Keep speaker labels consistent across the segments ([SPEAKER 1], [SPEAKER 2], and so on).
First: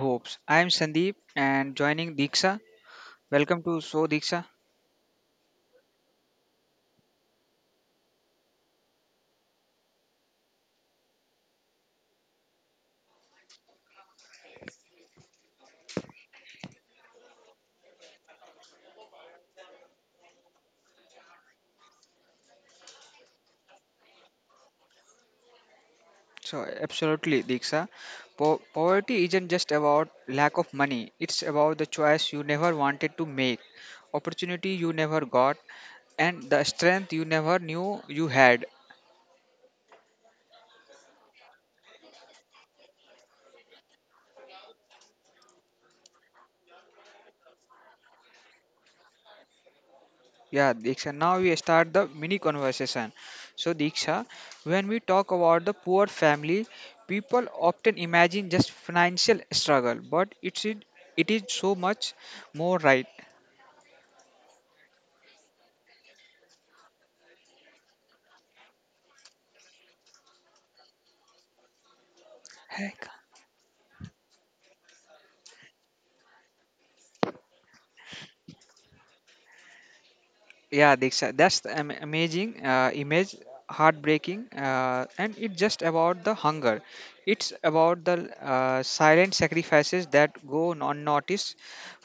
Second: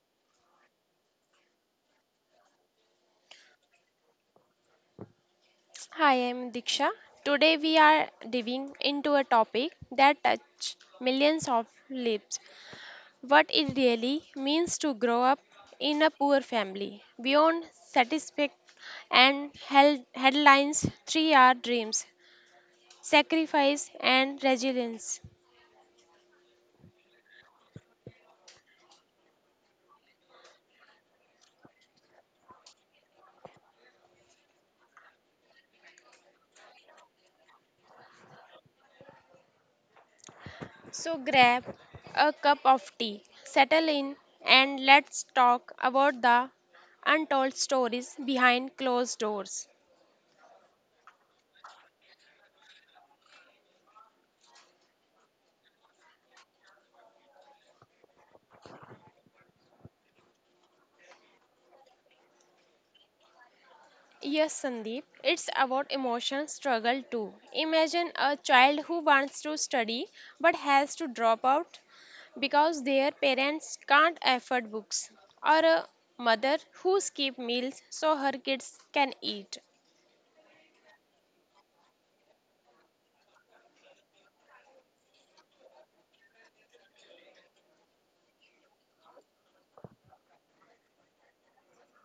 [SPEAKER 1] hopes. I am Sandeep and joining Diksha. Welcome to So Diksha.
[SPEAKER 2] Hi, I'm Diksha. Today we are diving into a topic that touches millions of lives. What it really means to grow up in a poor family. Beyond satisfaction and held headlines, three are dreams, sacrifice and resilience.
[SPEAKER 1] So, absolutely, Diksha. Poverty isn't just about lack of money, it's about the choice you never wanted to make, opportunity you never got, and the strength you never knew you had.
[SPEAKER 2] So grab a cup of tea, settle in and let's talk about the untold stories behind closed doors.
[SPEAKER 1] Yeah, Diksha. Now we start the mini conversation. So, Diksha, when we talk about the poor family, people often imagine just financial struggle, but it is so much more, right?
[SPEAKER 2] Yes, Sandeep, it's about emotional struggle too. Imagine a child who wants to study but has to drop out because their parents can't afford books, or a mother who skips meals so her kids can eat.
[SPEAKER 1] Yeah, Diksha, that's the amazing image, heartbreaking, and it's just about the hunger, it's about the silent sacrifices that go unnoticed.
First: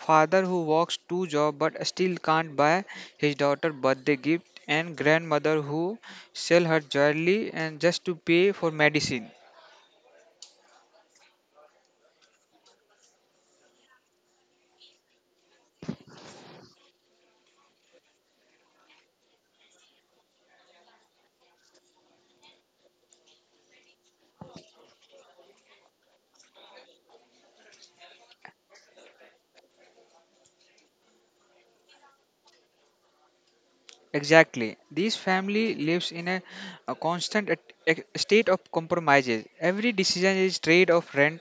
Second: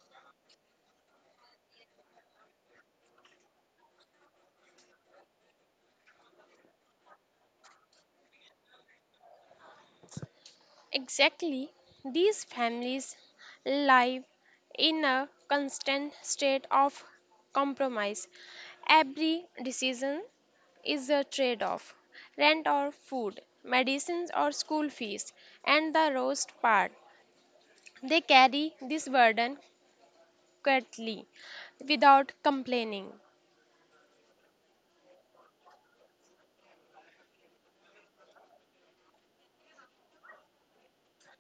[SPEAKER 1] Father who works two jobs but still can't buy his daughter birthday gift, and grandmother who sell her jewelry and just to pay for medicine.
[SPEAKER 2] Exactly, these families live in a constant state of compromise. Every decision is a trade off rent or food, medicines or school fees, and the roast part. They carry this burden quietly without complaining.
[SPEAKER 1] Exactly. This family lives in a constant state of compromises. Every decision is trade of rent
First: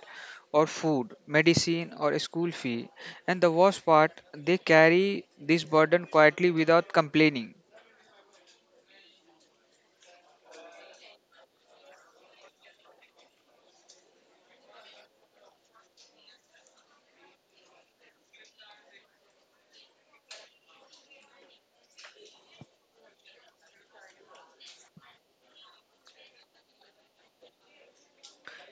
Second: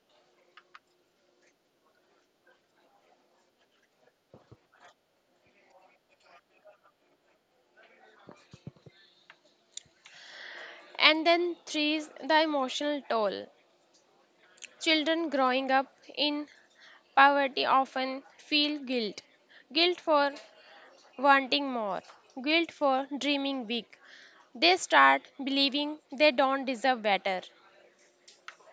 [SPEAKER 1] or food, medicine or a school fee. And the worst part, they carry this burden quietly without complaining.
[SPEAKER 2] And then, three is the emotional toll. Children growing up in poverty often feel guilt guilt for wanting more, guilt for dreaming big. They start believing they don't deserve better.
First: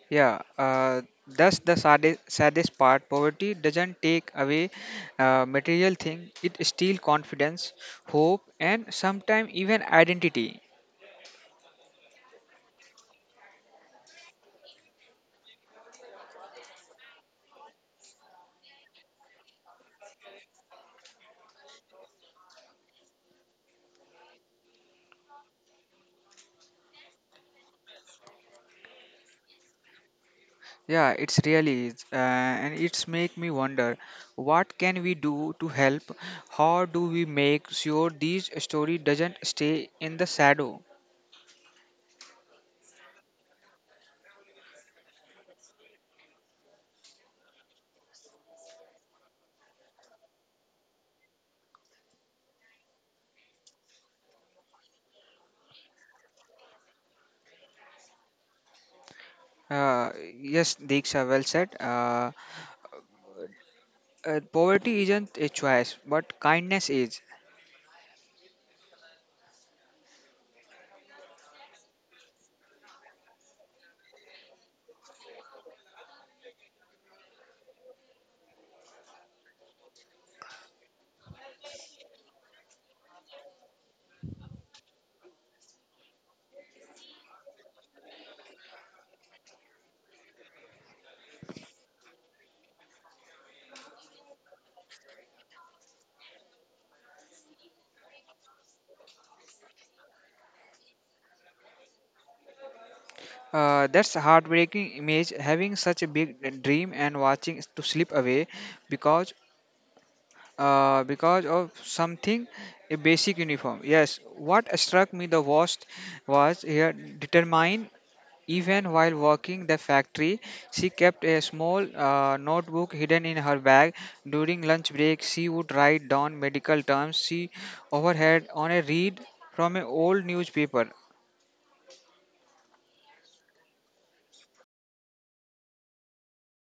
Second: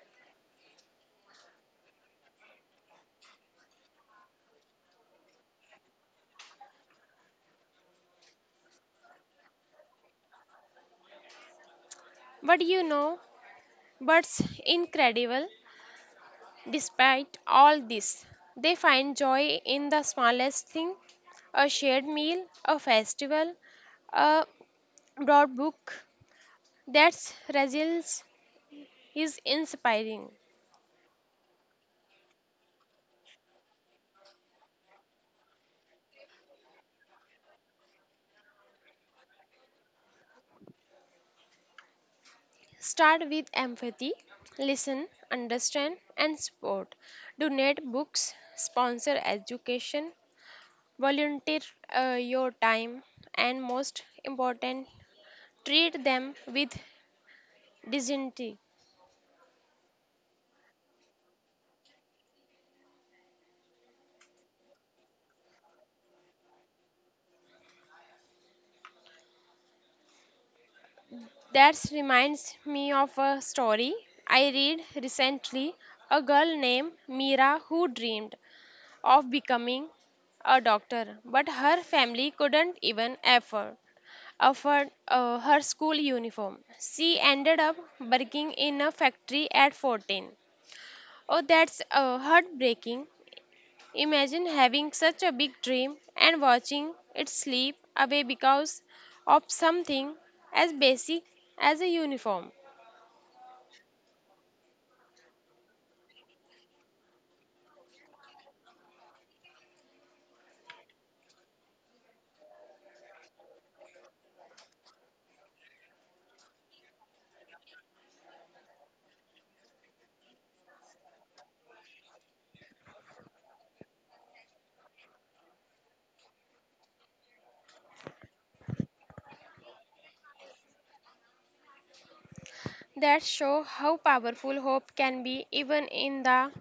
[SPEAKER 1] Yeah, that's the saddest part. Poverty doesn't take away material thing; it steals confidence, hope, and sometimes even identity.
[SPEAKER 2] But you know what's incredible? Despite all this, they find joy in the smallest thing a shared meal, a festival, a broad book. That's resilience is inspiring.
[SPEAKER 1] Yeah, it's really is, and it's make me wonder, what can we do to help? How do we make sure these story doesn't stay in the shadow?
[SPEAKER 2] Start with empathy, listen, understand, and support. Donate books, sponsor education, volunteer, your time and most important, treat them with dignity.
[SPEAKER 1] Uh, yes, Diksha, well said. Poverty isn't a choice, but kindness is.
[SPEAKER 2] That reminds me of a story I read recently. A girl named Mira who dreamed of becoming a doctor, but her family couldn't even afford her school uniform. She ended up working in a factory at 14. Oh, that's heartbreaking. Imagine having such a big dream and watching it slip away because of something as basic as a uniform.
[SPEAKER 1] That's a heartbreaking image. Having such a big dream and watching to slip away because because of something a basic uniform. Yes, what struck me the worst was here determine. Even while working the factory, she kept a small notebook hidden in her bag. During lunch break, she would write down medical terms she overheard on a read from an old newspaper.
[SPEAKER 2] That show how powerful hope can be even in the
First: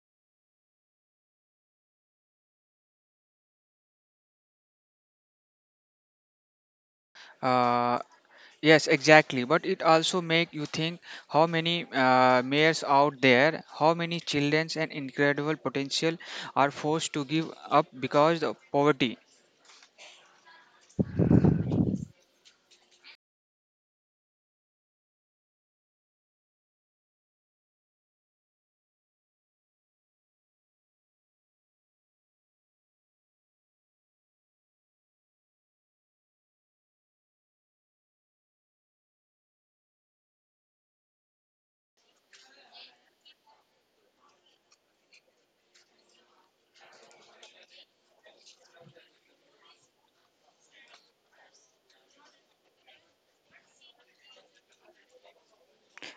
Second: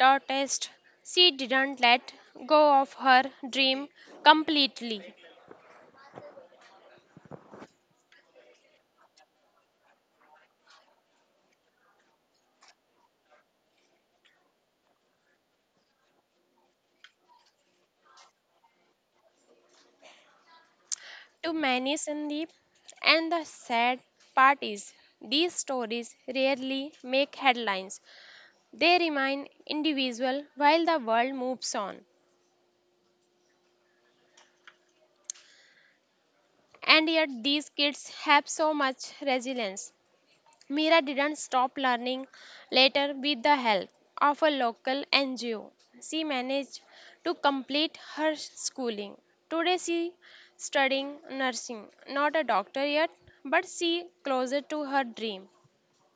[SPEAKER 2] darkest. She didn't let go of her dream completely.
[SPEAKER 1] Uh, yes, exactly. But it also make you think, how many mayors out there, how many children and incredible potential are forced to give up because of poverty.
[SPEAKER 2] To many Sandeep and the sad part is these stories rarely make headlines. They remain individual while the world moves on. And yet, these kids have so much resilience. Mira didn't stop learning later with the help of a local NGO. She managed to complete her schooling. Today, she studying nursing, not a doctor yet, but she closer to her dream.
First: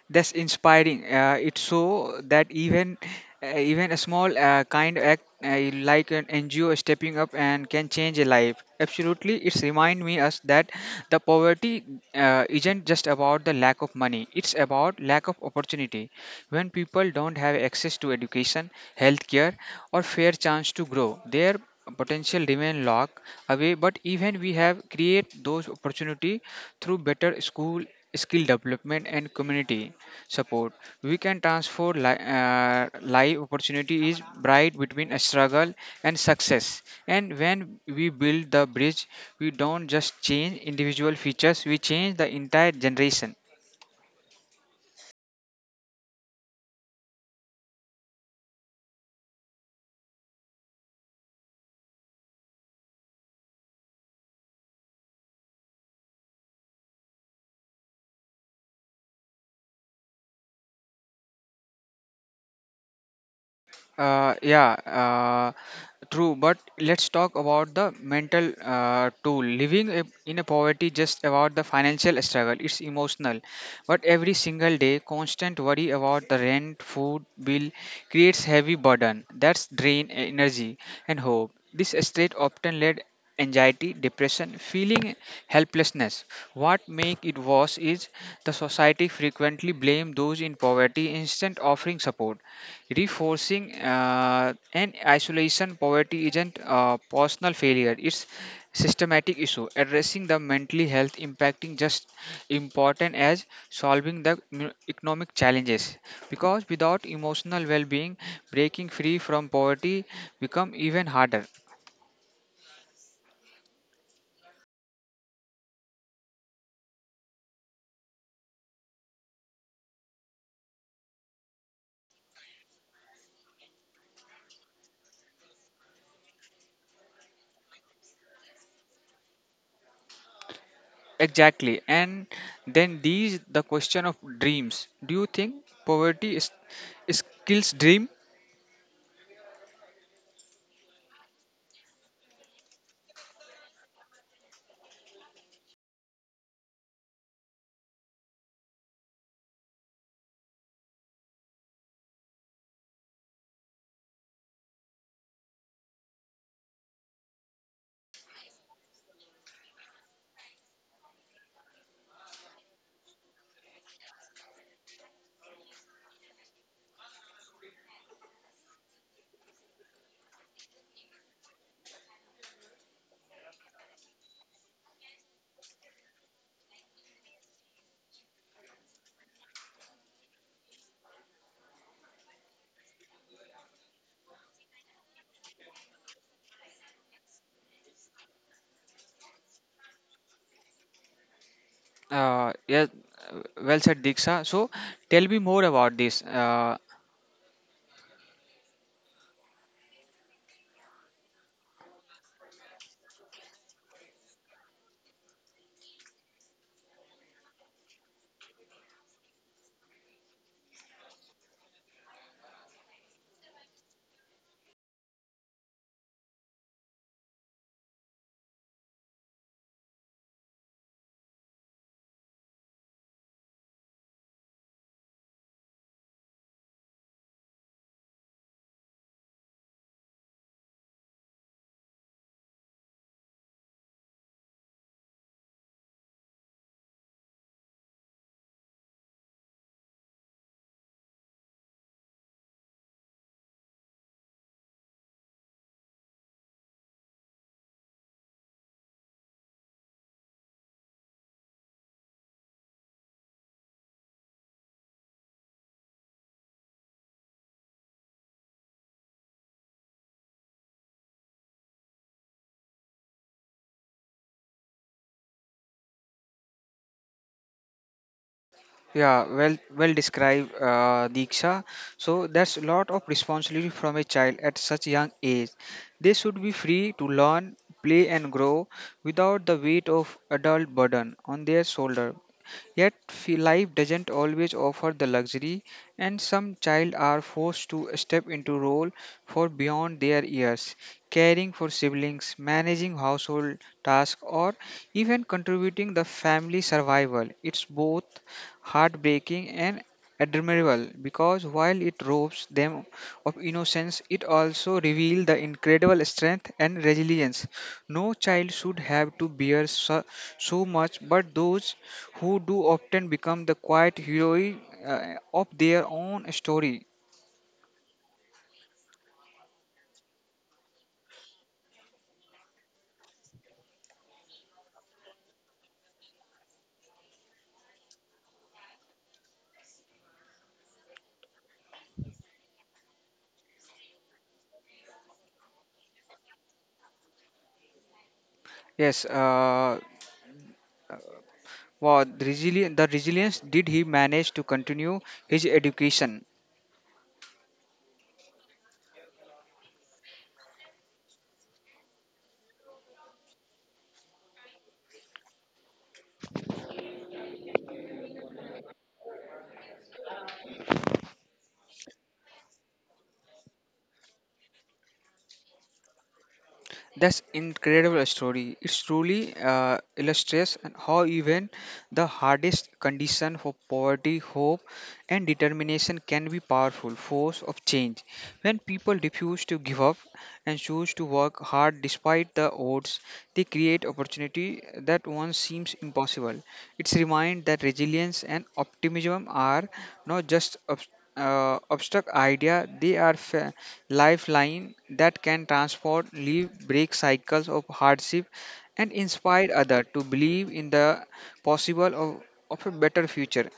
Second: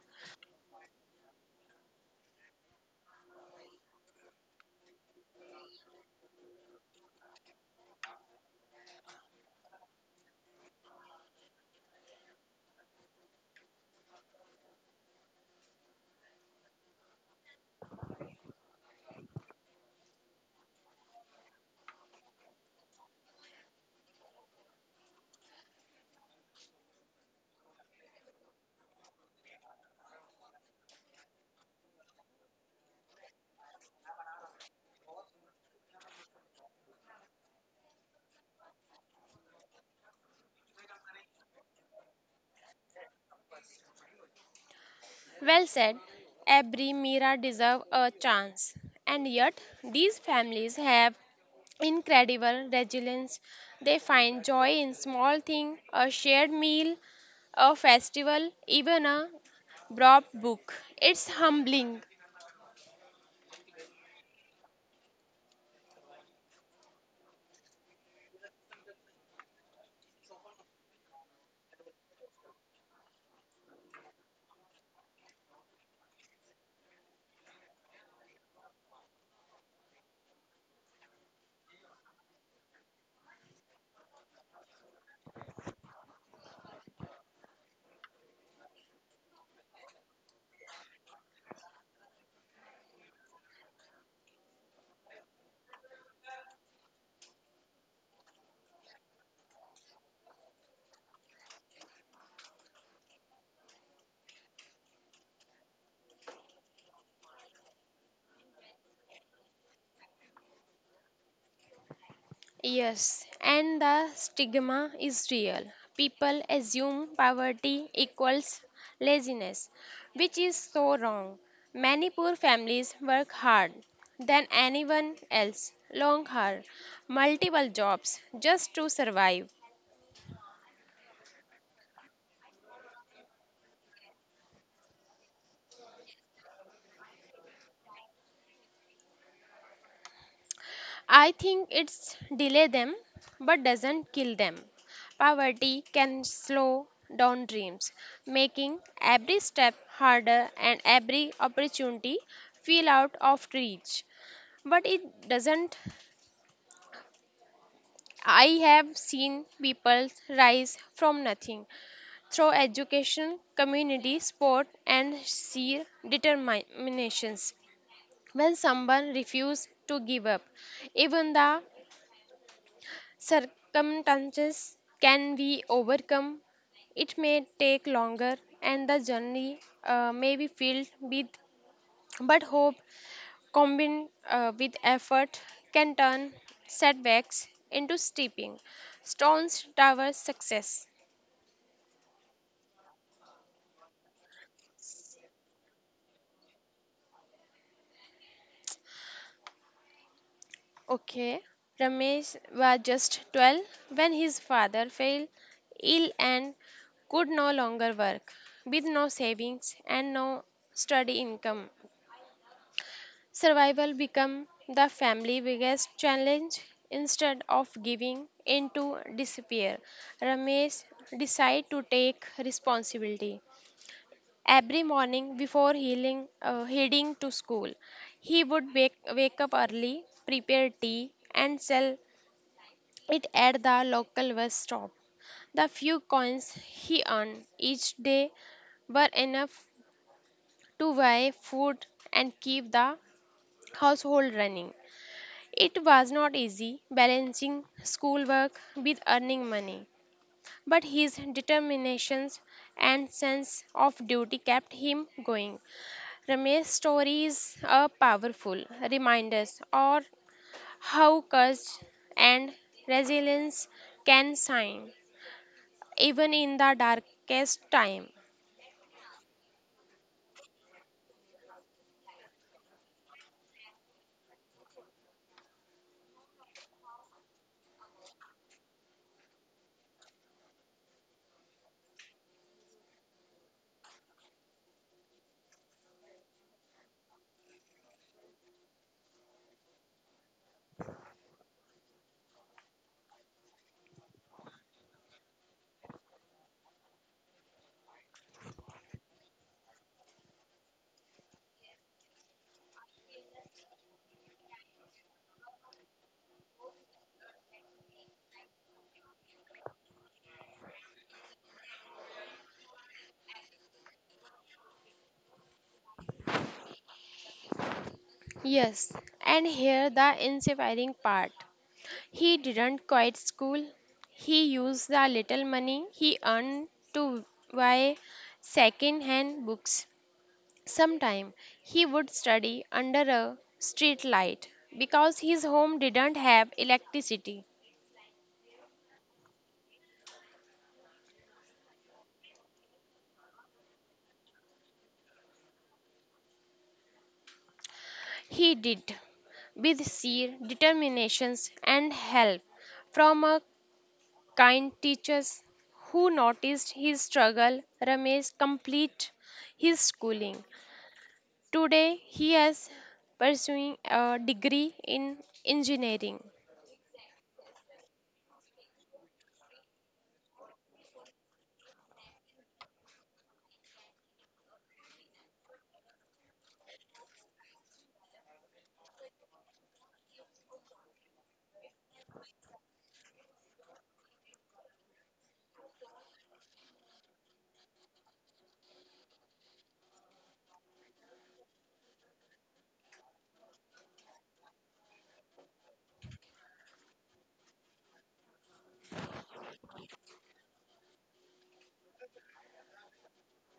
[SPEAKER 1] That's inspiring. It so that even even a small kind act like an NGO stepping up and can change a life. Absolutely, it's remind me us that the poverty isn't just about the lack of money. It's about lack of opportunity. When people don't have access to education, healthcare, or fair chance to grow, their potential remain locked away. But even we have create those opportunity through better school, skill development, and community support. We can transform life opportunity is bright between a struggle and success. And when we build the bridge, we don't just change individual features, we change the entire generation.
[SPEAKER 2] Well said. Every Mira deserve a chance. And yet, these families have incredible resilience. They find joy in small things, a shared meal, a festival, even a dropped book. It's humbling.
[SPEAKER 1] Uh, yeah, uh, True. But let's talk about the mental toll. Living in a poverty just about the financial struggle. It's emotional, but every single day, constant worry about the rent, food bill creates heavy burden. That's drain energy and hope. This state often led anxiety, depression, feeling helplessness. What make it worse is the society frequently blame those in poverty instead offering support. Reinforcing and isolation, poverty isn't a personal failure, it's systematic issue. Addressing the mentally health impacting just important as solving the economic challenges. Because without emotional well-being, breaking free from poverty become even harder.
[SPEAKER 2] Yes, and the stigma is real. People assume poverty equals laziness, which is so wrong. Many poor families work hard than anyone else, long hard, multiple jobs just to survive.
[SPEAKER 1] Exactly. And then these the question of dreams. Do you think poverty is, is kills dream?
[SPEAKER 2] I think it's delay them but doesn't kill them. Poverty can slow down dreams, making every step harder and every opportunity feel out of reach. But it doesn't. I have seen people rise from nothing through education, community, sport, and sheer determinations. When someone refuses to give up, even the circumstances can be overcome. It may take longer and the journey may be filled with, but hope combined with effort can turn setbacks into stepping stones towards success.
[SPEAKER 1] Uh, yeah, well said, Diksha. So, tell me more about this.
[SPEAKER 2] Okay, Ramesh was just 12 when his father fell ill and could no longer work with no savings and no steady income. Survival become the family biggest challenge instead of giving into despair. Ramesh decide to take responsibility. Every morning before heading to school, he would wake up early, prepare tea, and sell it at the local bus stop. The few coins he earned each day were enough to buy food and keep the household running. It was not easy balancing schoolwork with earning money, but his determination and sense of duty kept him going. Ramesh's stories are powerful reminders of how courage and resilience can shine, even in the darkest time.
[SPEAKER 1] Yeah, well, well described, Diksha. So that's a lot of responsibility from a child at such young age. They should be free to learn, play, and grow without the weight of adult burden on their shoulder. Yet, life doesn't always offer the luxury, and some child are forced to step into role for beyond their years, caring for siblings, managing household tasks, or even contributing the family survival. It's both heartbreaking and admirable, because while it robs them of innocence, it also reveals the incredible strength and resilience. No child should have to bear so much, but those who do often become the quiet heroine of their own story.
[SPEAKER 2] Yes, and here the inspiring part. He didn't quit school. He used the little money he earned to buy second hand books. Sometimes he would study under a street light because his home didn't have electricity.
[SPEAKER 1] Yes, uh, wow, the resilience, did he manage to continue his education?
[SPEAKER 2] He did with sheer determination and help from a kind teachers who noticed his struggle Ramesh complete his schooling. Today, he is pursuing a degree in engineering.
[SPEAKER 1] That's incredible story. It truly illustrates and how even the hardest condition for poverty, hope, and determination can be powerful force of change. When people refuse to give up and choose to work hard despite the odds, they create opportunity that once seems impossible. It's remind that resilience and optimism are not just abstract idea; they are lifeline that can transform, leave, break cycles of hardship, and inspire others to believe in the possible of, of a better future.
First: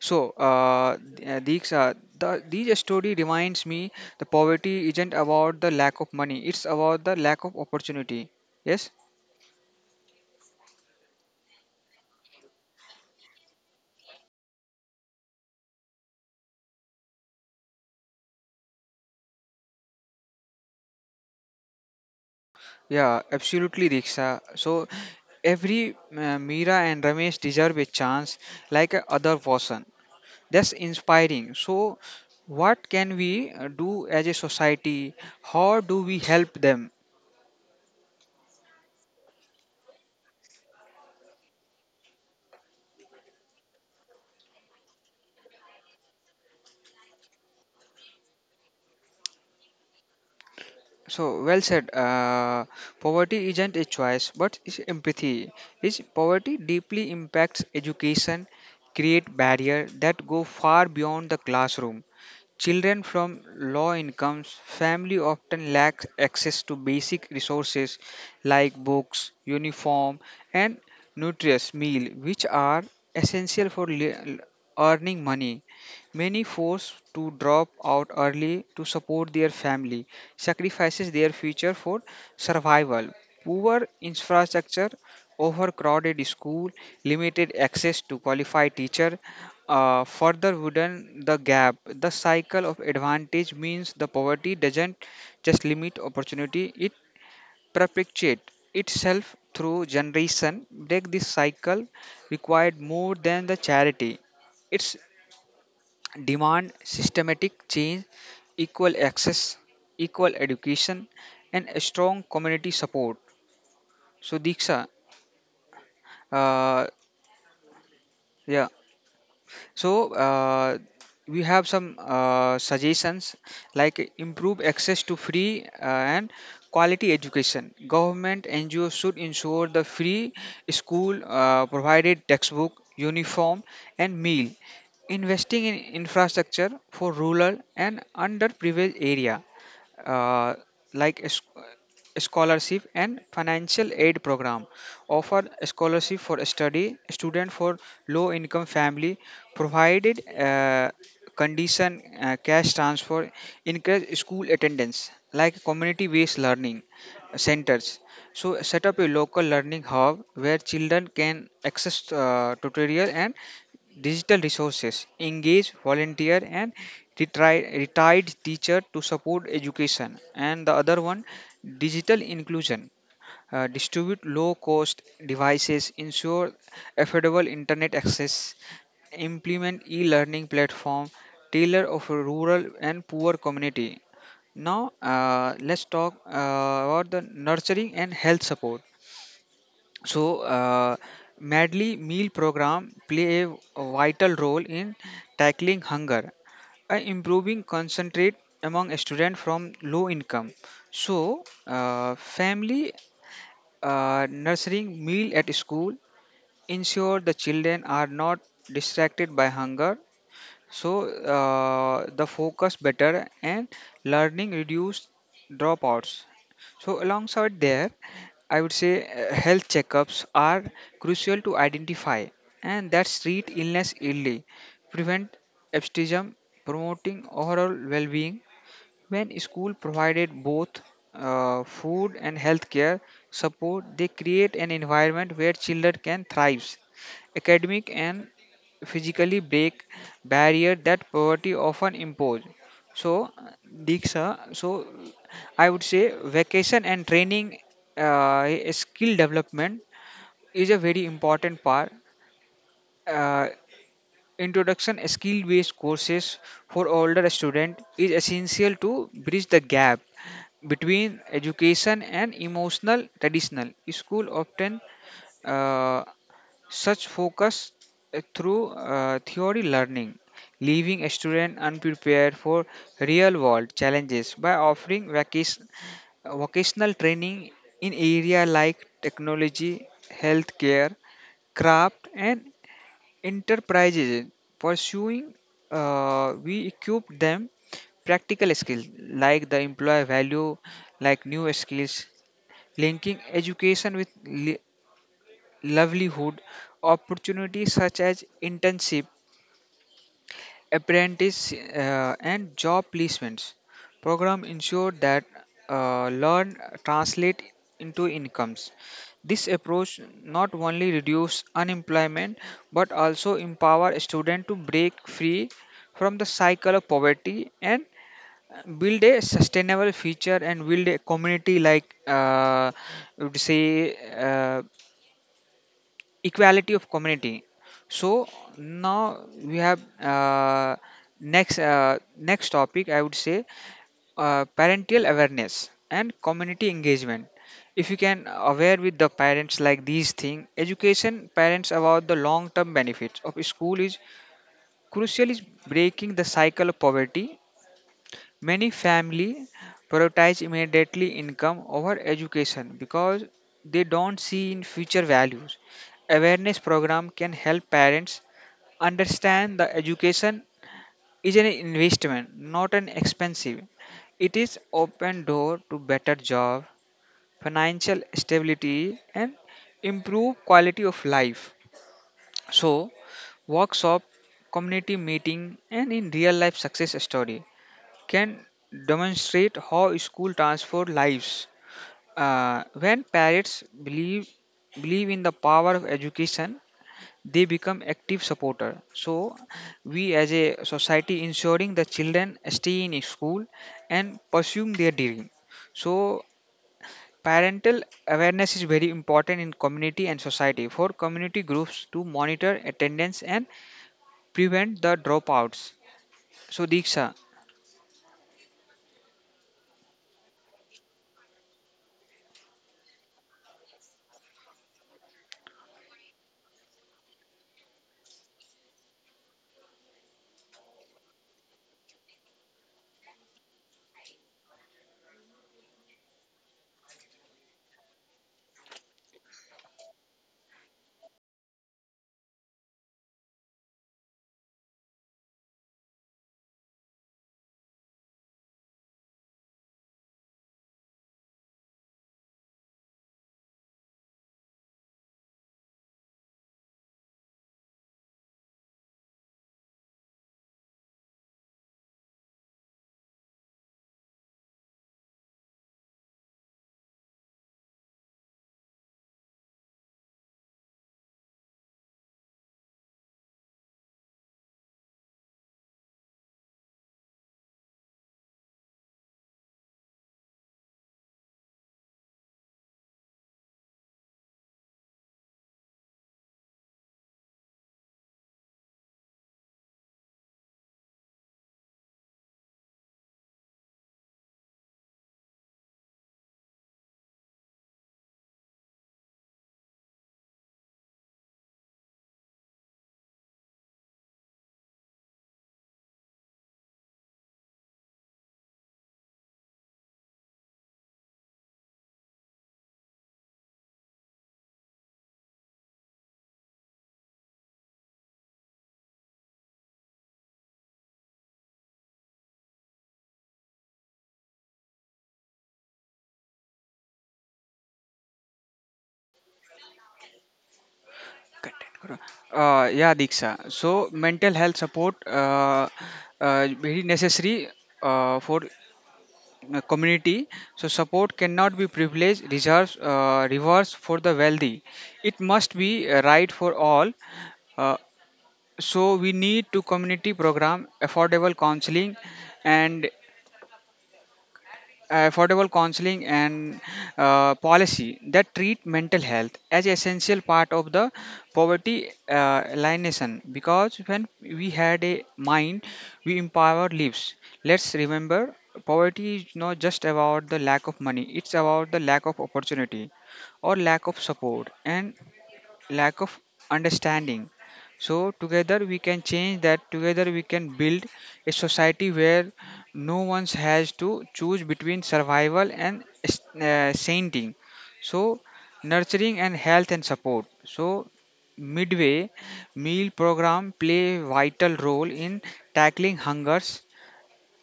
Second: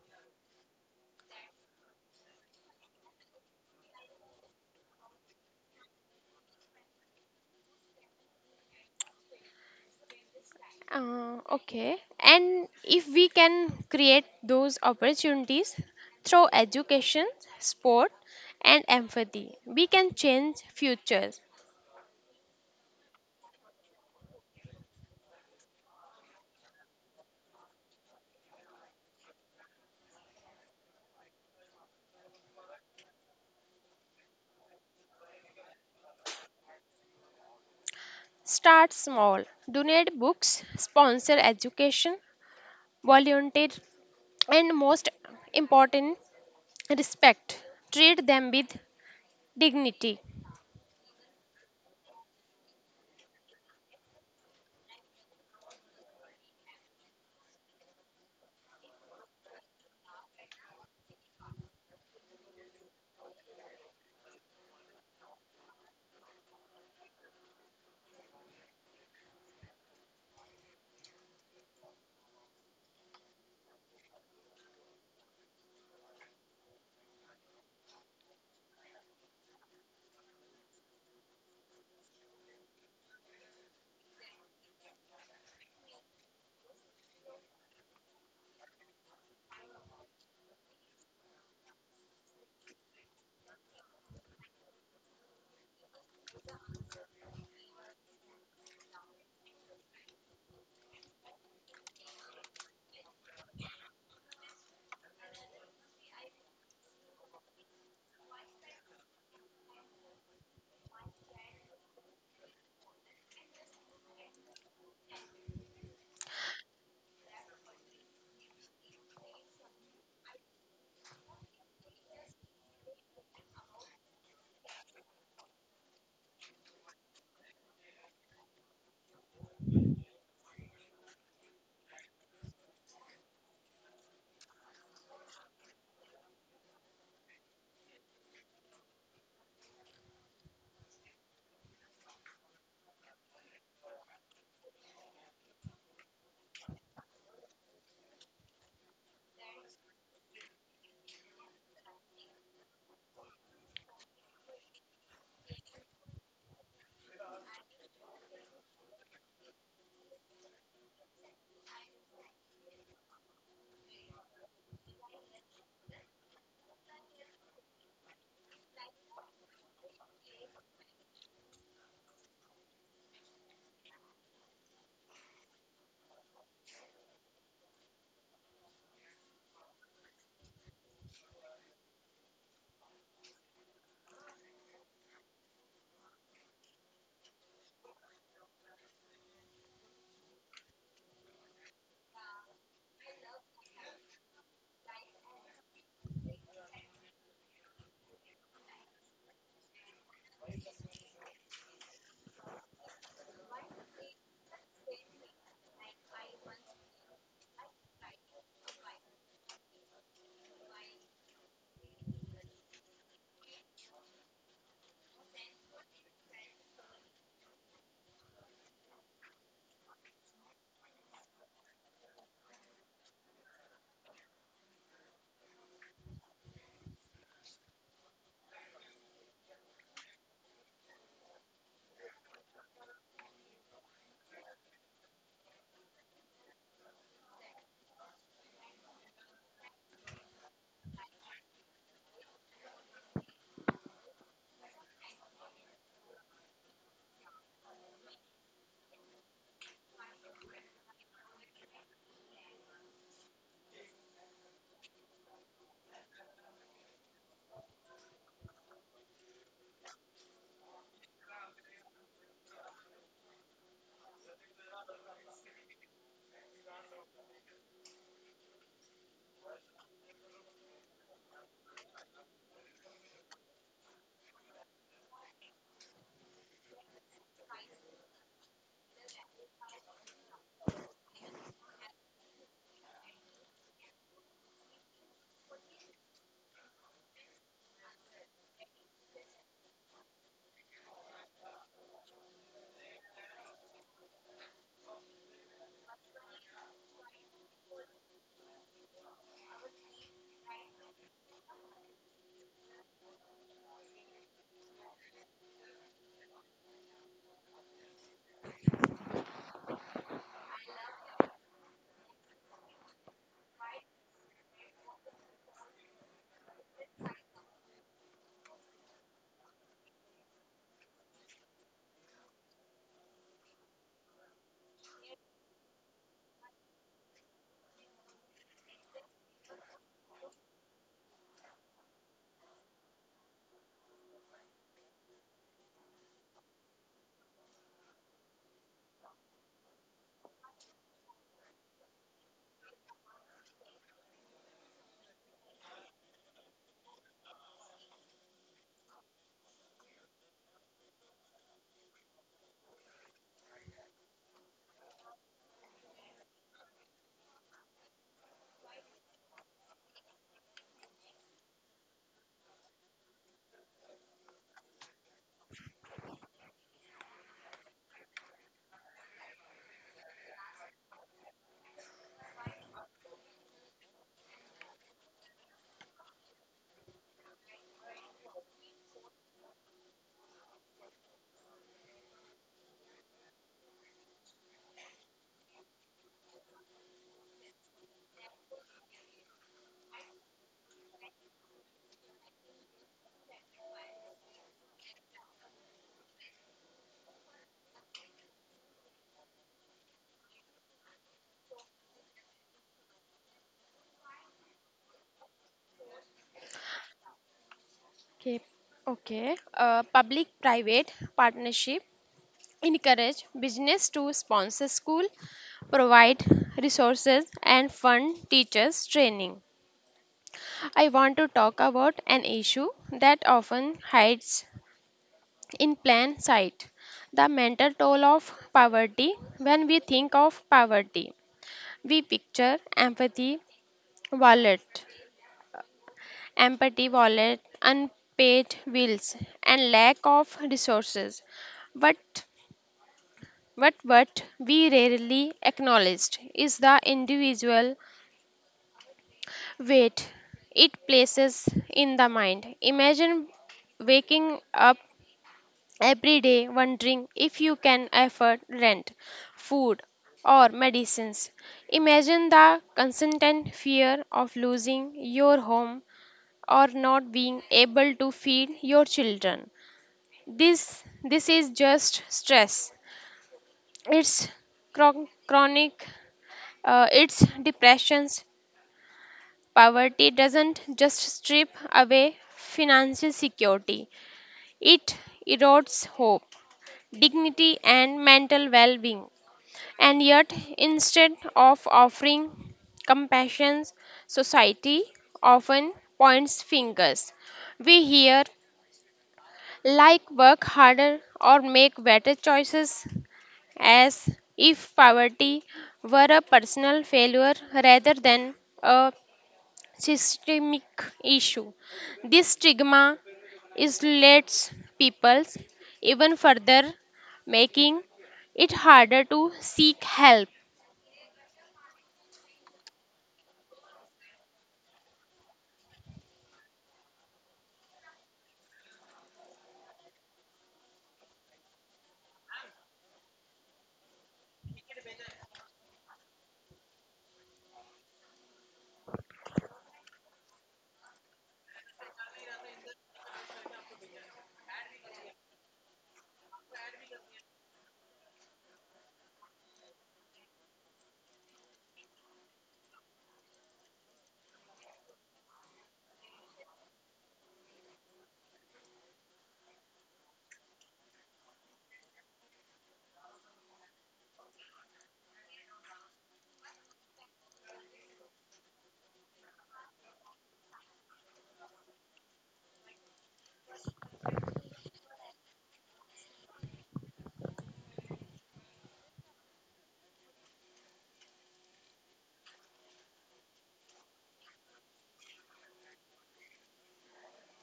[SPEAKER 1] So, these story reminds me the poverty isn't about the lack of money; it's about the lack of opportunity. Yes.
[SPEAKER 2] Okay. And if we can create those opportunities through education, sport, and empathy, we can change futures.
[SPEAKER 1] Yeah, absolutely, Diksha. So every Meera and Ramesh deserve a chance like a other person. That's inspiring. So, what can we do as a society? How do we help them?
[SPEAKER 2] Start small. Donate books, sponsor education, volunteer, and most important, respect. Treat them with dignity.
[SPEAKER 1] So, well said. Poverty isn't a choice, but it's empathy. Is poverty deeply impacts education, create barrier that go far beyond the classroom. Children from low incomes family often lack access to basic resources like books, uniform, and nutritious meal, which are essential for earning money. Many forced to drop out early to support their family, sacrifices their future for survival. Poor infrastructure, overcrowded school, limited access to qualified teacher, further widen the gap. The cycle of advantage means the poverty doesn't just limit opportunity, it perpetuates itself through generation. Break this cycle required more than the charity. It's demand systematic change, equal access, equal education, and a strong community support. So Diksha, uh, yeah, so uh, we have some suggestions like improve access to free and quality education, government ngos should ensure the free school, provided textbook, uniform, and meal, investing in infrastructure for rural and underprivileged area, uh, like a scholarship and financial aid program, offer scholarship for study student for low income family, provided condition cash transfer, encourage school attendance like community based learning centers. So set up a local learning hub where children can access tutorial and digital resources, engage volunteer and retired teacher to support education, and the other one, digital inclusion. Distribute low cost devices, ensure affordable internet access, implement e learning platform, tailor of a rural and poor community. Now, let's talk about the nurturing and health support. So, Madly meal program play a vital role in tackling hunger and improving concentrate among students from low income. So, family, nurturing meal at school ensure the children are not distracted by hunger, so the focus better and learning reduce dropouts. So alongside there I would say health checkups are crucial to identify and that's treat illness early, prevent absenteeism, promoting overall well-being. When school provided both food and healthcare support, they create an environment where children can thrive. Academic and physically break barrier that poverty often impose. So, Diksha, so I would say vacation and training, skill development is a very important part. Uh, Introduction skill based courses for older students is essential to bridge the gap between education and emotional traditional school often uh, such focus through theory learning, leaving a student unprepared for real world challenges, by offering vacation, vocational training in area like technology, healthcare, craft, and enterprises pursuing, we equip them practical skills like the employer value like new skills, linking education with livelihood opportunities such as internship, apprentice, and job placements program ensure that learn translate into incomes. This approach not only reduce unemployment but also empower students to break free from the cycle of poverty and build a sustainable future, and build a community like I would say equality of community. So now we have next topic, I would say, parental awareness and community engagement. If you can aware with the parents like these thing, education parents about the long term benefits of school is crucial, is breaking the cycle of poverty. Many family prioritize immediately income over education because they don't see in future values. Awareness program can help parents understand the education is an investment, not an expensive. It is open door to better job, financial stability, and improve quality of life. So, workshop, community meeting, and in real life success story can demonstrate how school transforms lives. When parents believe in the power of education, they become active supporter. So we as a society ensuring the children stay in school and pursue their dream. So parental awareness is very important in community and society for community groups to monitor attendance and prevent the dropouts. So Diksha,
[SPEAKER 2] Okay, okay. Public-private partnership encourage business to sponsor school, provide resources, and fund teachers training. I want to talk about an issue that often hides in plain sight: the mental toll of poverty. When we think of poverty, we picture empathy, wallet. Empty wallet, unpaid bills, and lack of resources. But what we rarely acknowledged is the individual weight it places in the mind. Imagine waking up every day wondering if you can afford rent, food, or medicines. Imagine the constant fear of losing your home or not being able to feed your children. This is just stress, it's chronic, it's depressions. Poverty doesn't just strip away financial security, it erodes hope, dignity and mental well-being. And yet instead of offering compassion, society often points fingers. We hear like work harder or make better choices, as if poverty were a personal failure rather than a systemic issue. This stigma isolates people even further, making it harder to seek help.
[SPEAKER 1] content, correct. Yeah, Diksha. So, mental health support very necessary for community. So, support cannot be privilege, reserves, reverse for the wealthy. It must be right for all. Uh, so, we need to community program and affordable counseling and policy that treat mental health as essential part of the poverty elimination, because when we had a mind we empower lives. Let's remember, poverty is not just about the lack of money, it's about the lack of opportunity, or lack of support and lack of understanding. So, together we can change that. Together we can build a society where no one has to choose between survival and sainting. So, nurturing and health and support. So, midway meal program play vital role in tackling hungers,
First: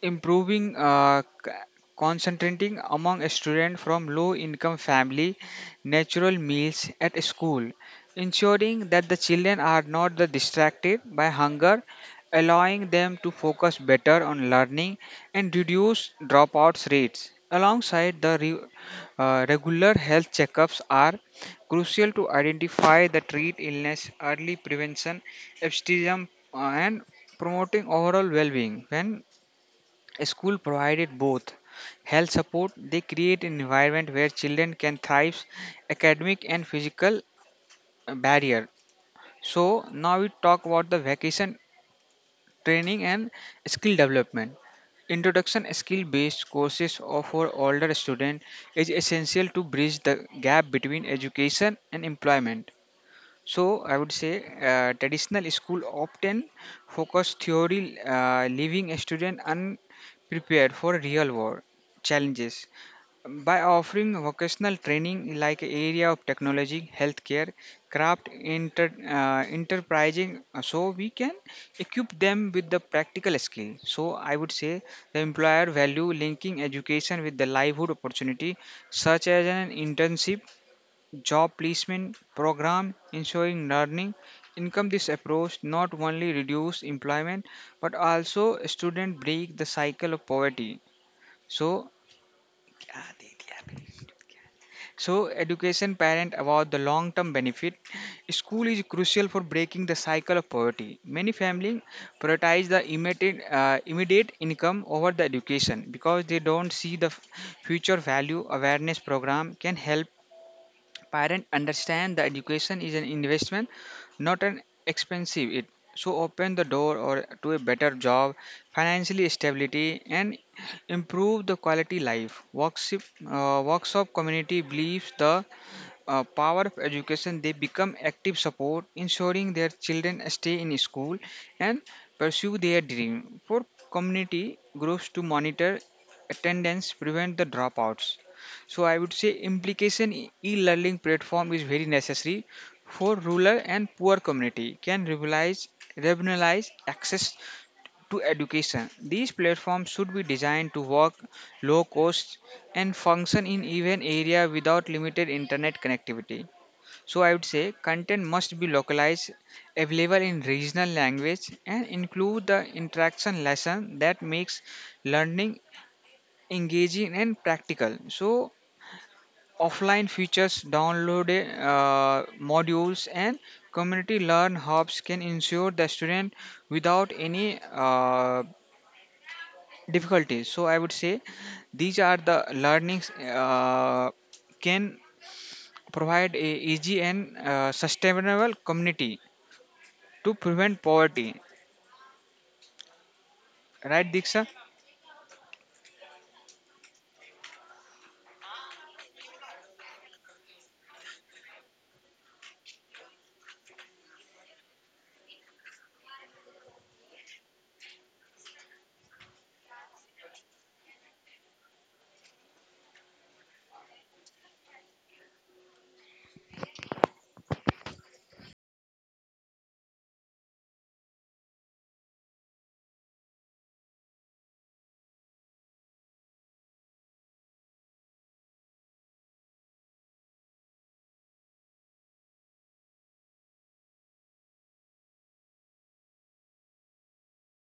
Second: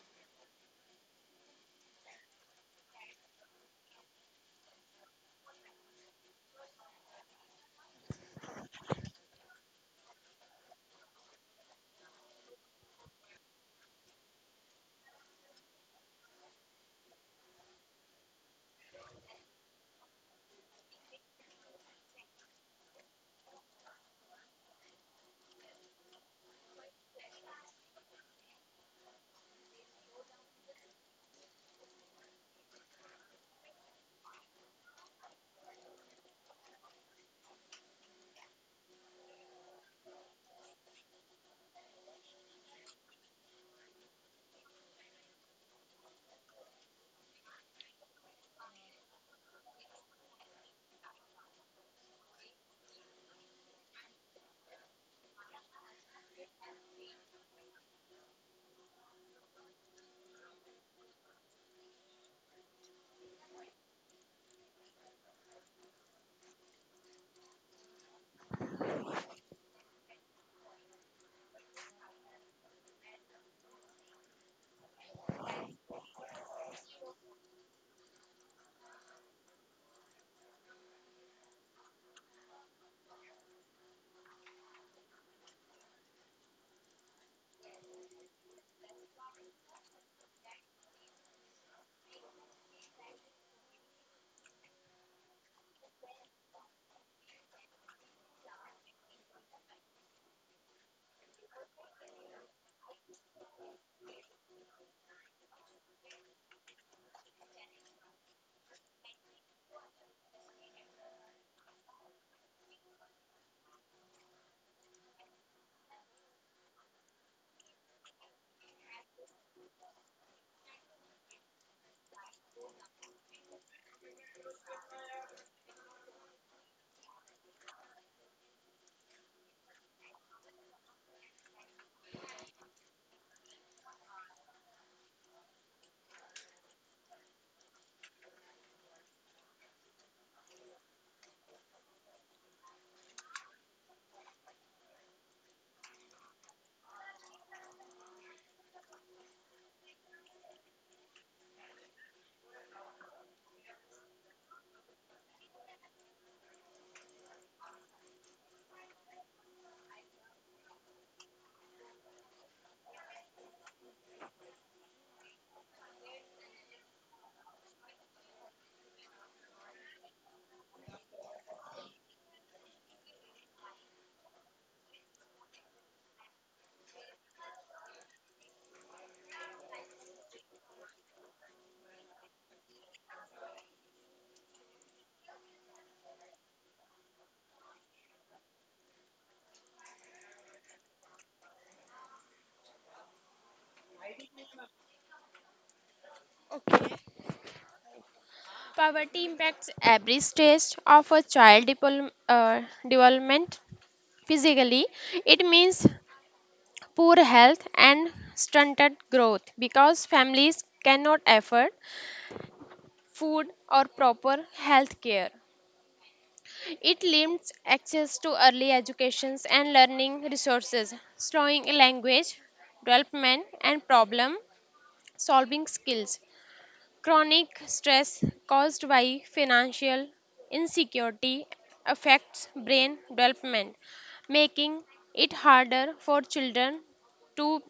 [SPEAKER 1] improving concentrating among a student from low income family. Natural meals at school ensuring that the children are not the distracted by hunger, allowing them to focus better on learning and reduce dropouts rates. Alongside, regular health checkups are crucial to identify the treat illness early prevention abstinence, and promoting overall well-being. When school provided both health support, they create an environment where children can thrive, academic and physical barrier. So now we talk about the vacation training and skill development. Introduction skill-based courses for older student is essential to bridge the gap between education and employment. So I would say traditional school often focus theory, leaving a student unprepared for real world challenges. By offering vocational training like area of technology, healthcare, craft, enterprising, so we can equip them with the practical skill. So I would say the employer value linking education with the livelihood opportunity, such as an internship, job placement program ensuring learning income. This approach not only reduce employment, but also student break the cycle of poverty. So, so education parent about the long term benefit. School is crucial for breaking the cycle of poverty. Many families prioritize immediate income over the education because they don't see future value. Awareness program can help parents understand that education is an investment, not an expensive it. So open the door or to a better job, financially stability, and improve the quality life. Workshop community believes the power of education, they become active support, ensuring their children stay in school and pursue their dream. For community groups to monitor attendance, prevent the dropouts. So I would say implication e-learning platform is very necessary for rural and poor community, can revitalize, regionalize access to education. These platforms should be designed to work low cost and function in even area without limited internet connectivity. So I would say content must be localized, available in regional language and include the interaction lesson that makes learning engaging and practical. So offline features, download modules and community learn hubs can ensure the student without any difficulties. So I would say these are the learnings uh, can provide a easy and sustainable community to prevent poverty, right, Diksha?
[SPEAKER 2] Poverty impacts every stage of a child development. Physically, it means poor health and stunted growth because families cannot afford food, or proper health care. It limits access to early educations and learning resources, slowing language development and problem solving skills. Chronic stress caused by financial insecurity affects brain development, making it harder for children to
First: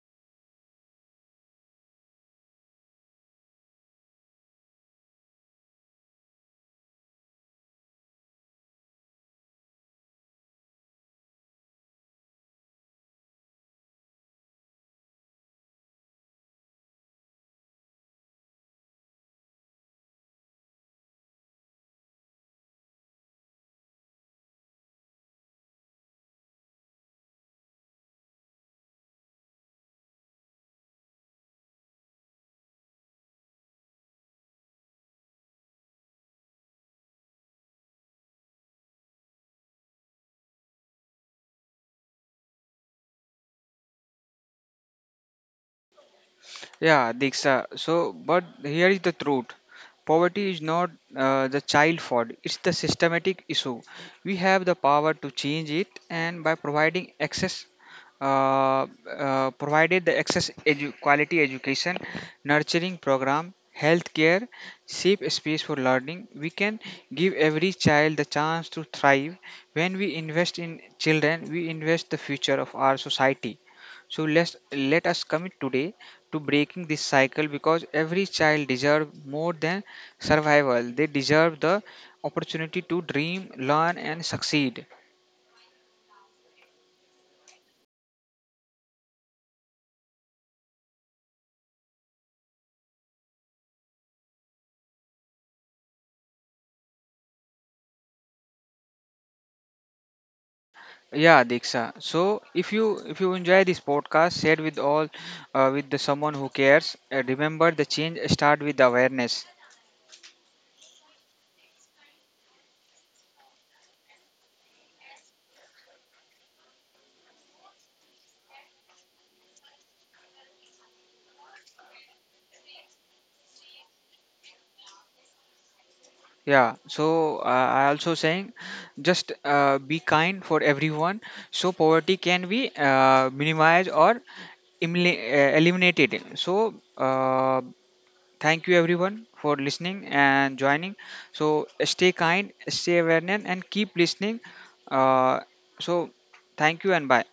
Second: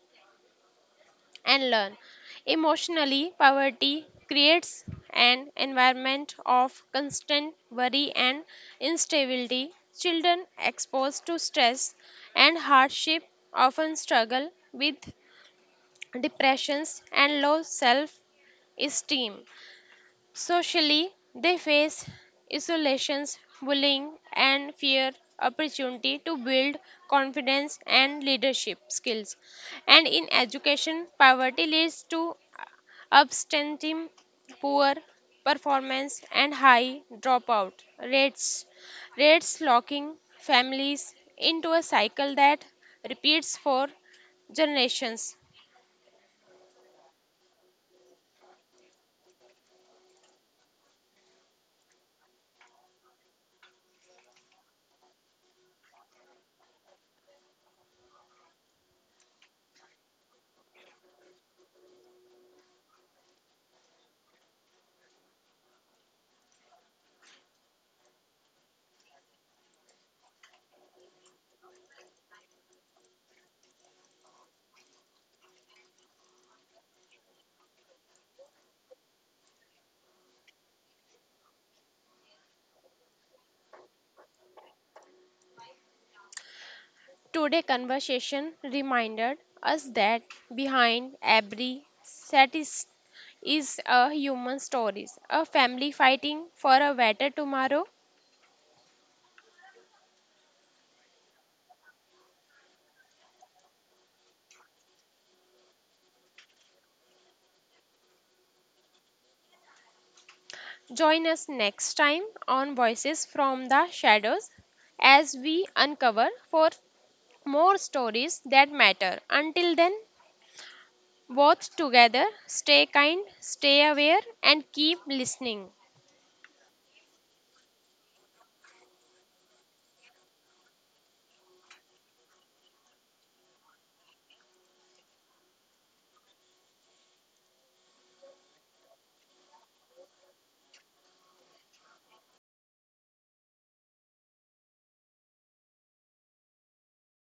[SPEAKER 2] and learn. Emotionally, poverty creates an environment of constant worry and instability. Children exposed to stress and hardship often struggle with depressions and low self esteem. Socially, they face isolations, bullying, and fear opportunity to build confidence and leadership skills. And in education, poverty leads to absenteeism, poor performance, and high dropout rates, rates locking families into a cycle that repeats for generations.
[SPEAKER 1] Yeah, Diksha. So, but here is the truth. Poverty is not the child fault, it's the systematic issue. We have the power to change it, and by providing access, uh, provided the access quality education, nurturing program, healthcare, safe space for learning, we can give every child the chance to thrive. When we invest in children, we invest the future of our society. So let us commit today to breaking this cycle because every child deserves more than survival. They deserve the opportunity to dream, learn and succeed.
[SPEAKER 2] Today conversation reminded us that behind every status is a human stories, a family fighting for a better tomorrow.
[SPEAKER 1] Yeah, Diksha. So if you enjoy this podcast, share with all with the someone who cares. Remember the change start with awareness.
[SPEAKER 2] Join us next time on Voices from the Shadows as we uncover for more stories that matter. Until then, both together, stay kind, stay aware and keep listening.
[SPEAKER 1] Yeah, so I also saying just be kind for everyone so poverty can be minimized or eliminated. So thank you everyone for listening and joining. So stay kind, stay awareness and keep listening. Uh, so thank you and bye.